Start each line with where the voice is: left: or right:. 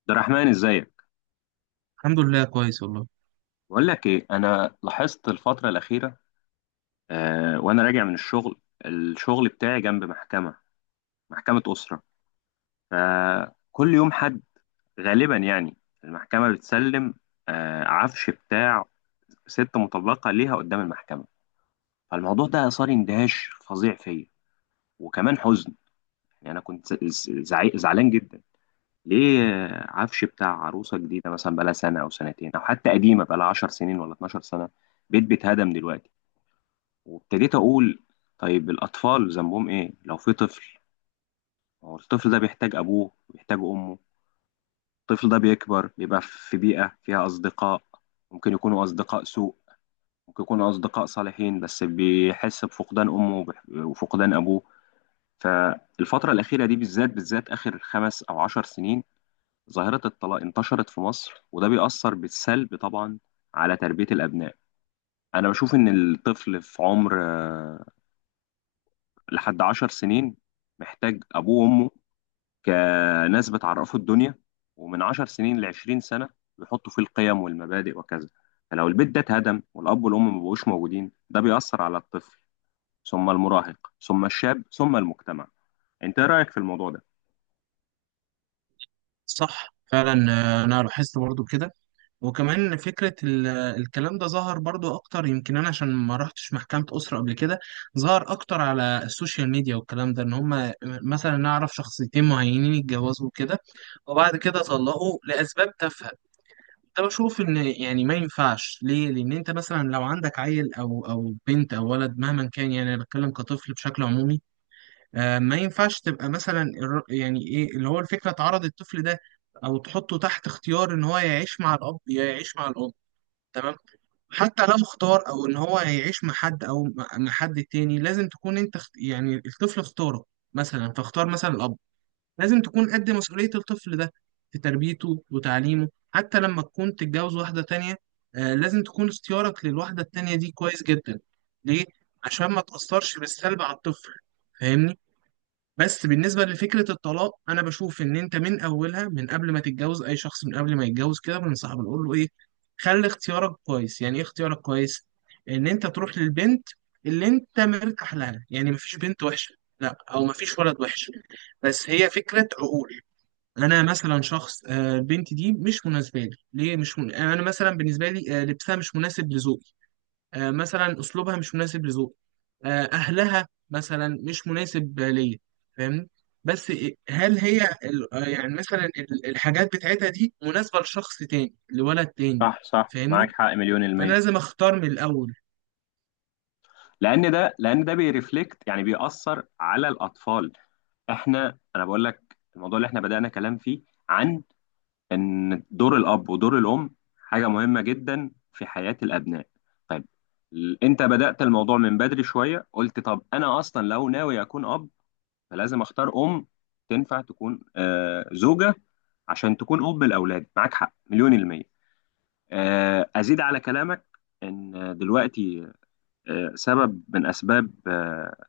left: عبد الرحمن، ازيك؟
right: الحمد لله كويس والله.
left: بقول لك ايه، انا لاحظت الفتره الاخيره، وانا راجع من الشغل بتاعي جنب محكمه اسره، فكل يوم حد، غالبا يعني المحكمه بتسلم عفش بتاع ست مطلقه ليها قدام المحكمه. فالموضوع ده اثار اندهاش فظيع فيا، وكمان حزن. يعني انا كنت زعلان جدا. ليه؟ عفش بتاع عروسه جديده، مثلا بقالها سنه او سنتين، او حتى قديمه بقالها 10 سنين ولا 12 سنه، بيت بيتهدم دلوقتي. وابتديت اقول، طيب الاطفال ذنبهم ايه لو في طفل؟ هو الطفل ده بيحتاج ابوه، بيحتاج امه. الطفل ده بيكبر بيبقى في بيئة فيها اصدقاء، ممكن يكونوا اصدقاء سوء، ممكن يكونوا اصدقاء صالحين، بس بيحس بفقدان امه وفقدان ابوه. فالفترة الأخيرة دي بالذات بالذات، آخر خمس أو عشر سنين، ظاهرة الطلاق انتشرت في مصر، وده بيأثر بالسلب طبعا على تربية الأبناء. أنا بشوف إن الطفل في عمر لحد 10 سنين محتاج أبوه وأمه، كناس بتعرفه الدنيا. ومن 10 سنين لـ20 سنة بيحطوا فيه القيم والمبادئ وكذا. فلو البيت ده اتهدم والأب والأم مبقوش موجودين، ده بيأثر على الطفل، ثم المراهق، ثم الشاب، ثم المجتمع. أنت إيه رأيك في الموضوع ده؟
right: صح فعلا. انا لاحظت برضو كده. وكمان فكرة الكلام ده ظهر برضو اكتر، يمكن انا عشان ما رحتش محكمة اسرة قبل كده. ظهر اكتر على السوشيال ميديا، والكلام ده ان هم مثلا نعرف شخصيتين معينين اتجوزوا كده وبعد كده طلقوا لاسباب تافهة. ده بشوف ان يعني ما ينفعش، ليه؟ لان انت مثلا لو عندك عيل او بنت او ولد مهما كان، يعني انا بتكلم كطفل بشكل عمومي. ما ينفعش تبقى مثلا يعني ايه اللي هو الفكره، تعرض الطفل ده او تحطه تحت اختيار ان هو يعيش مع الاب يا يعيش مع الام. تمام. حتى لو اختار او ان هو هيعيش مع حد او مع حد تاني، لازم تكون انت يعني الطفل اختاره مثلا، فاختار مثلا الاب. لازم تكون قد مسؤوليه الطفل ده في تربيته وتعليمه. حتى لما تكون تتجوز واحده تانيه، لازم تكون اختيارك للواحده التانيه دي كويس جدا. ليه؟ عشان ما تاثرش بالسلب على الطفل. فاهمني. بس بالنسبة لفكرة الطلاق، أنا بشوف إن أنت من أولها، من قبل ما تتجوز أي شخص، من قبل ما يتجوز كده بنصحه بنقول له إيه؟ خلي اختيارك كويس. يعني إيه اختيارك كويس؟ إن أنت تروح للبنت اللي أنت مرتاح لها. يعني مفيش بنت وحشة لا، أو مفيش ولد وحش، بس هي فكرة عقول. أنا مثلا شخص، البنت دي مش مناسبة لي. ليه؟ مش من... أنا مثلا بالنسبة لي لبسها مش مناسب لذوقي. مثلا اسلوبها مش مناسب لذوقي. اهلها مثلا مش مناسب ليا. فاهمني. بس هل هي يعني مثلا الحاجات بتاعتها دي مناسبة لشخص تاني، لولد تاني.
left: صح صح، معاك
right: فاهمني.
left: حق مليون
right: فانا
left: المية.
right: لازم اختار من الاول.
left: لأن ده بيرفلكت، يعني بيأثر على الأطفال. أنا بقول لك الموضوع اللي إحنا بدأنا كلام فيه عن ان دور الاب ودور الام حاجه مهمه جدا في حياه الابناء. طيب، انت بدات الموضوع من بدري شويه، قلت طب انا اصلا لو ناوي اكون اب، فلازم اختار ام تنفع تكون زوجه، عشان تكون اب لاولادي. معاك حق مليون الميه. ازيد على كلامك ان دلوقتي سبب من اسباب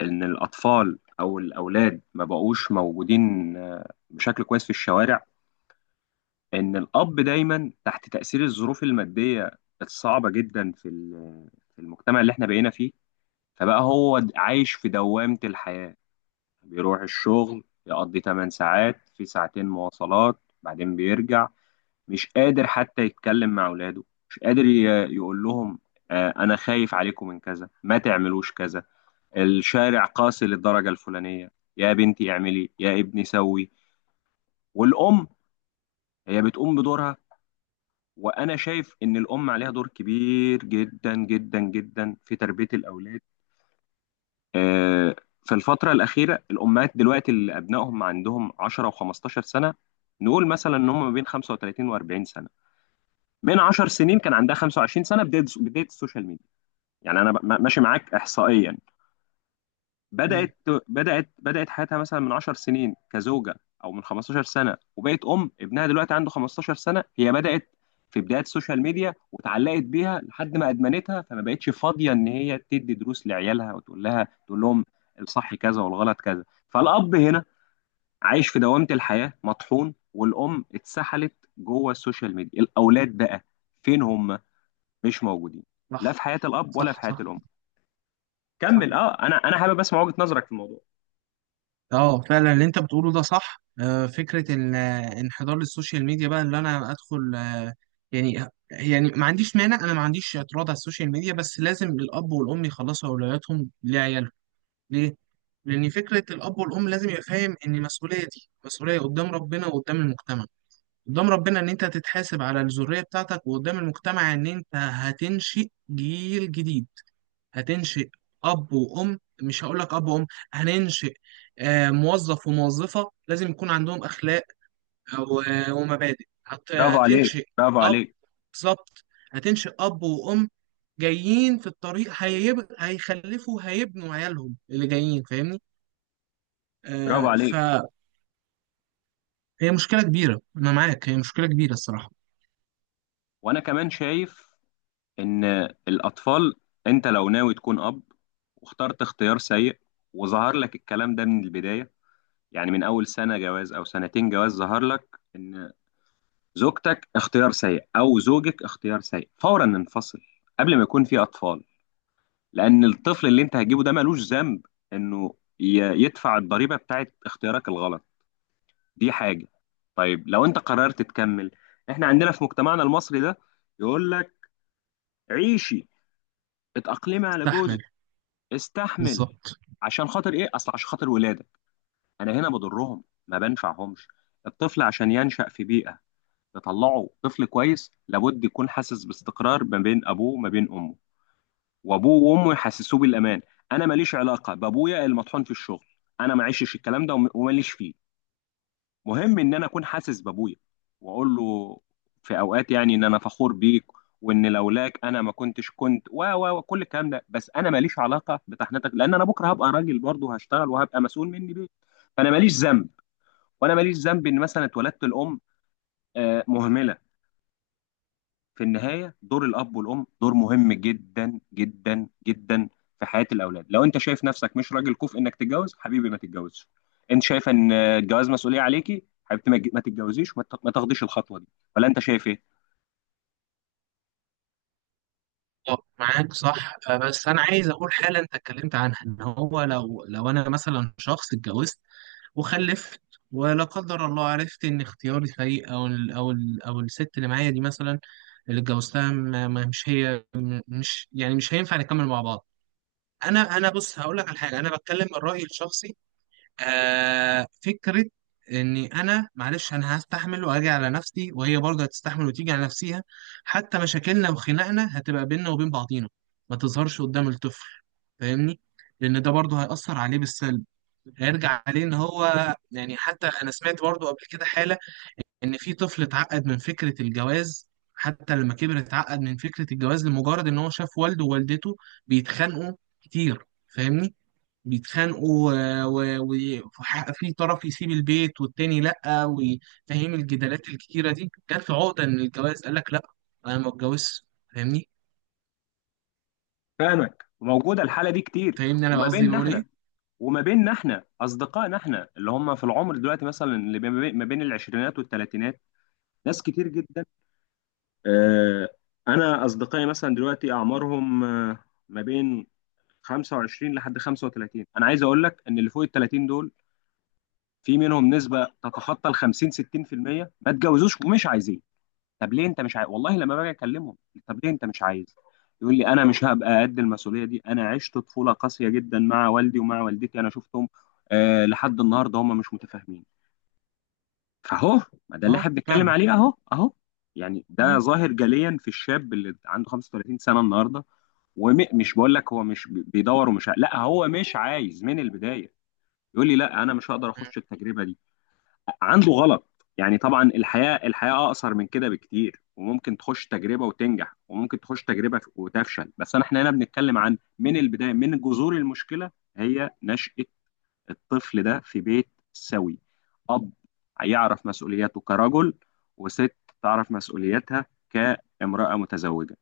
left: ان الاطفال او الاولاد ما بقوش موجودين بشكل كويس في الشوارع، ان الاب دايما تحت تاثير الظروف الماديه الصعبه جدا في في المجتمع اللي احنا بقينا فيه، فبقى هو عايش في دوامه الحياه، بيروح الشغل يقضي 8 ساعات في ساعتين مواصلات بعدين بيرجع، مش قادر حتى يتكلم مع اولاده، مش قادر يقول لهم، انا خايف عليكم من كذا، ما تعملوش كذا، الشارع قاسي للدرجه الفلانيه، يا بنتي اعملي، يا ابني سوي. والام هي بتقوم بدورها، وانا شايف ان الام عليها دور كبير جدا جدا جدا في تربيه الاولاد. آه، في الفتره الاخيره، الامهات دلوقتي اللي ابنائهم عندهم 10 و15 سنه، نقول مثلا ان هم ما بين 35 و40 سنه، من 10 سنين كان عندها 25 سنه، بدايه بدايه السوشيال ميديا، يعني انا ماشي معاك احصائيا.
right: مم،
left: بدأت بدأت حياتها مثلا من 10 سنين كزوجة، أو من 15 سنة، وبقت أم. ابنها دلوقتي عنده 15 سنة، هي بدأت في بداية السوشيال ميديا واتعلقت بيها لحد ما أدمنتها، فما بقتش فاضية إن هي تدي دروس لعيالها وتقول لها تقول لهم الصح كذا والغلط كذا. فالأب هنا عايش في دوامة الحياة مطحون، والأم اتسحلت جوه السوشيال ميديا، الأولاد بقى فين هم؟ مش موجودين، لا
right: صح.
left: في حياة الأب ولا في
right: صح
left: حياة
right: صح
left: الأم.
right: صح.
left: كمل، اه، انا حابب اسمع وجهة نظرك في الموضوع.
right: اه فعلا اللي انت بتقوله ده صح. فكرة الانحدار للسوشيال ميديا بقى، اللي انا ادخل يعني ما عنديش مانع، انا ما عنديش اعتراض على السوشيال ميديا، بس لازم الاب والام يخلصوا اولوياتهم لعيالهم. ليه؟ لأن فكرة الأب والأم لازم يبقى فاهم إن المسؤولية دي مسؤولية قدام ربنا وقدام المجتمع، قدام ربنا إن أنت هتتحاسب على الذرية بتاعتك، وقدام المجتمع إن أنت هتنشئ جيل جديد. هتنشئ أب وأم، مش هقول لك أب وأم، هننشئ موظف وموظفة، لازم يكون عندهم أخلاق آه، و- ومبادئ.
left: برافو عليك،
right: هتنشئ
left: برافو
right: أب.
left: عليك،
right: بالظبط. هتنشئ أب وأم جايين في الطريق، هيخلفوا، هيبنوا عيالهم اللي جايين. فاهمني؟
left: برافو عليك.
right: فهي مشكلة كبيرة. أنا معاك، هي مشكلة كبيرة الصراحة.
left: وانا كمان شايف ان الاطفال، انت لو ناوي تكون اب واخترت اختيار سيء، وظهر لك الكلام ده من البدايه، يعني من اول سنه جواز او سنتين جواز، ظهر لك ان زوجتك اختيار سيء او زوجك اختيار سيء، فورا انفصل قبل ما يكون في اطفال. لان الطفل اللي انت هتجيبه ده ملوش ذنب انه يدفع الضريبه بتاعت اختيارك الغلط. دي حاجة. طيب لو انت قررت تكمل، احنا عندنا في مجتمعنا المصري ده يقول لك عيشي، اتأقلمي على جوزك،
right: تستحمل.
left: استحمل،
right: بالظبط.
left: عشان خاطر ايه؟ اصل عشان خاطر ولادك. انا هنا بضرهم ما بنفعهمش. الطفل عشان ينشأ في بيئة تطلعه طفل كويس، لابد يكون حاسس باستقرار ما بين ابوه وما بين امه، وابوه وامه يحسسوه بالامان. انا ماليش علاقة بابويا المطحون في الشغل، انا ما عشتش الكلام ده وماليش فيه. مهم ان انا اكون حاسس بابويا، واقول له في اوقات يعني ان انا فخور بيك، وان لولاك انا ما كنتش كنت، و و وكل الكلام ده. بس انا ماليش علاقه بتحنتك، لان انا بكره هبقى راجل برضه، هشتغل وهبقى مسؤول مني بيت. فانا ماليش ذنب، وانا ماليش ذنب ان مثلا اتولدت الام مهمله. في النهاية دور الأب والأم دور مهم جدا جدا جدا في حياة الأولاد. لو أنت شايف نفسك مش راجل كفء إنك تتجوز، حبيبي ما تتجوزش. أنت شايف إن الجواز مسؤولية عليكي، حبيبتي ما تتجوزيش ما تاخديش الخطوة دي. ولا أنت شايف إيه؟
right: معاك صح. بس أنا عايز أقول حالا أنت اتكلمت عنها، إن هو لو أنا مثلا شخص اتجوزت وخلفت، ولا قدر الله عرفت إن اختياري سيء، أو ال أو ال أو الست اللي معايا دي مثلا، اللي اتجوزتها، مش هي، مش يعني مش هينفع نكمل مع بعض. أنا بص هقول لك على حاجة، أنا بتكلم من رأيي الشخصي. آه، فكرة إني أنا معلش أنا هستحمل وأجي على نفسي، وهي برضه هتستحمل وتيجي على نفسيها. حتى مشاكلنا وخناقنا هتبقى بيننا وبين بعضينا، ما تظهرش قدام الطفل. فاهمني؟ لأن ده برضه هيأثر عليه بالسلب، هيرجع عليه. إن هو يعني حتى أنا سمعت برضه قبل كده حالة إن في طفل اتعقد من فكرة الجواز، حتى لما كبر اتعقد من فكرة الجواز لمجرد إن هو شاف والده ووالدته بيتخانقوا كتير. فاهمني؟ بيتخانقوا، وفي طرف يسيب البيت والتاني لأ، وفاهم الجدالات الكتيرة دي، جات له عقدة من الجواز، قال لك لأ أنا ما اتجوزش. فاهمني.
left: فاهمك، وموجودة الحالة دي كتير.
right: فاهمني. أنا
left: وما
right: قصدي
left: بيننا
right: بقول إيه؟
left: إحنا وما بيننا إحنا أصدقائنا، إحنا اللي هم في العمر دلوقتي مثلا، اللي ما بين العشرينات والثلاثينات، ناس كتير جدا. آه، أنا أصدقائي مثلا دلوقتي أعمارهم ما بين 25 لحد 35. انا عايز اقول لك ان اللي فوق ال 30 دول، في منهم نسبه تتخطى ال 50 60% ما اتجوزوش ومش عايزين. طب ليه انت مش عايز؟ والله لما باجي اكلمهم، طب ليه انت مش عايز؟ يقول لي انا مش هبقى قد المسؤوليه دي، انا عشت طفوله قاسيه جدا مع والدي ومع والدتي، انا شفتهم لحد النهارده هم مش متفاهمين. فاهو، ما ده اللي
right: أه
left: احنا بنتكلم
right: فعلا.
left: عليه، اهو اهو. يعني ده
right: مم.
left: ظاهر جليا في الشاب اللي عنده 35 سنه النهارده. ومش بقول لك هو مش بيدور لا، هو مش عايز من البدايه، يقول لي لا، انا مش هقدر اخش التجربه دي. عنده غلط، يعني طبعا الحياه، الحياه اقصر من كده بكتير، وممكن تخش تجربه وتنجح، وممكن تخش تجربه وتفشل. بس احنا هنا بنتكلم عن من البدايه، من جذور المشكله، هي نشأة الطفل ده في بيت سوي، اب يعرف مسؤولياته كرجل، وست تعرف مسؤولياتها كامرأة متزوجة.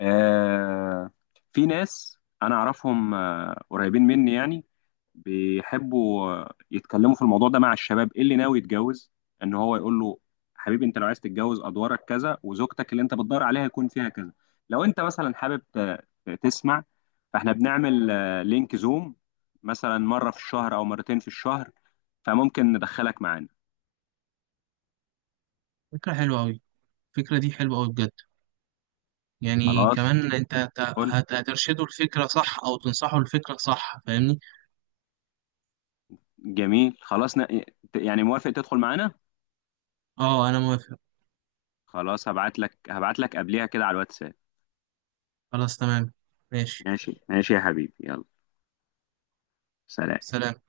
left: آه في ناس انا اعرفهم قريبين مني يعني، بيحبوا يتكلموا في الموضوع ده مع الشباب ايه اللي ناوي يتجوز، ان هو يقول له حبيبي انت لو عايز تتجوز ادوارك كذا، وزوجتك اللي انت بتدور عليها يكون فيها كذا. لو انت مثلا حابب تسمع، فاحنا بنعمل لينك زوم مثلا مرة في الشهر او مرتين في الشهر، فممكن ندخلك معانا.
right: فكرة حلوة أوي، الفكرة دي حلوة أوي بجد. يعني
left: خلاص
right: كمان أنت
left: قول.
right: هترشده الفكرة صح، أو تنصحه الفكرة صح. فاهمني؟
left: جميل، خلاص، يعني موافق تدخل معانا؟
right: أه أنا موافق.
left: خلاص، هبعت لك قبليها كده على الواتساب.
right: خلاص تمام. ماشي.
left: ماشي ماشي يا حبيبي، يلا، سلام.
right: سلام.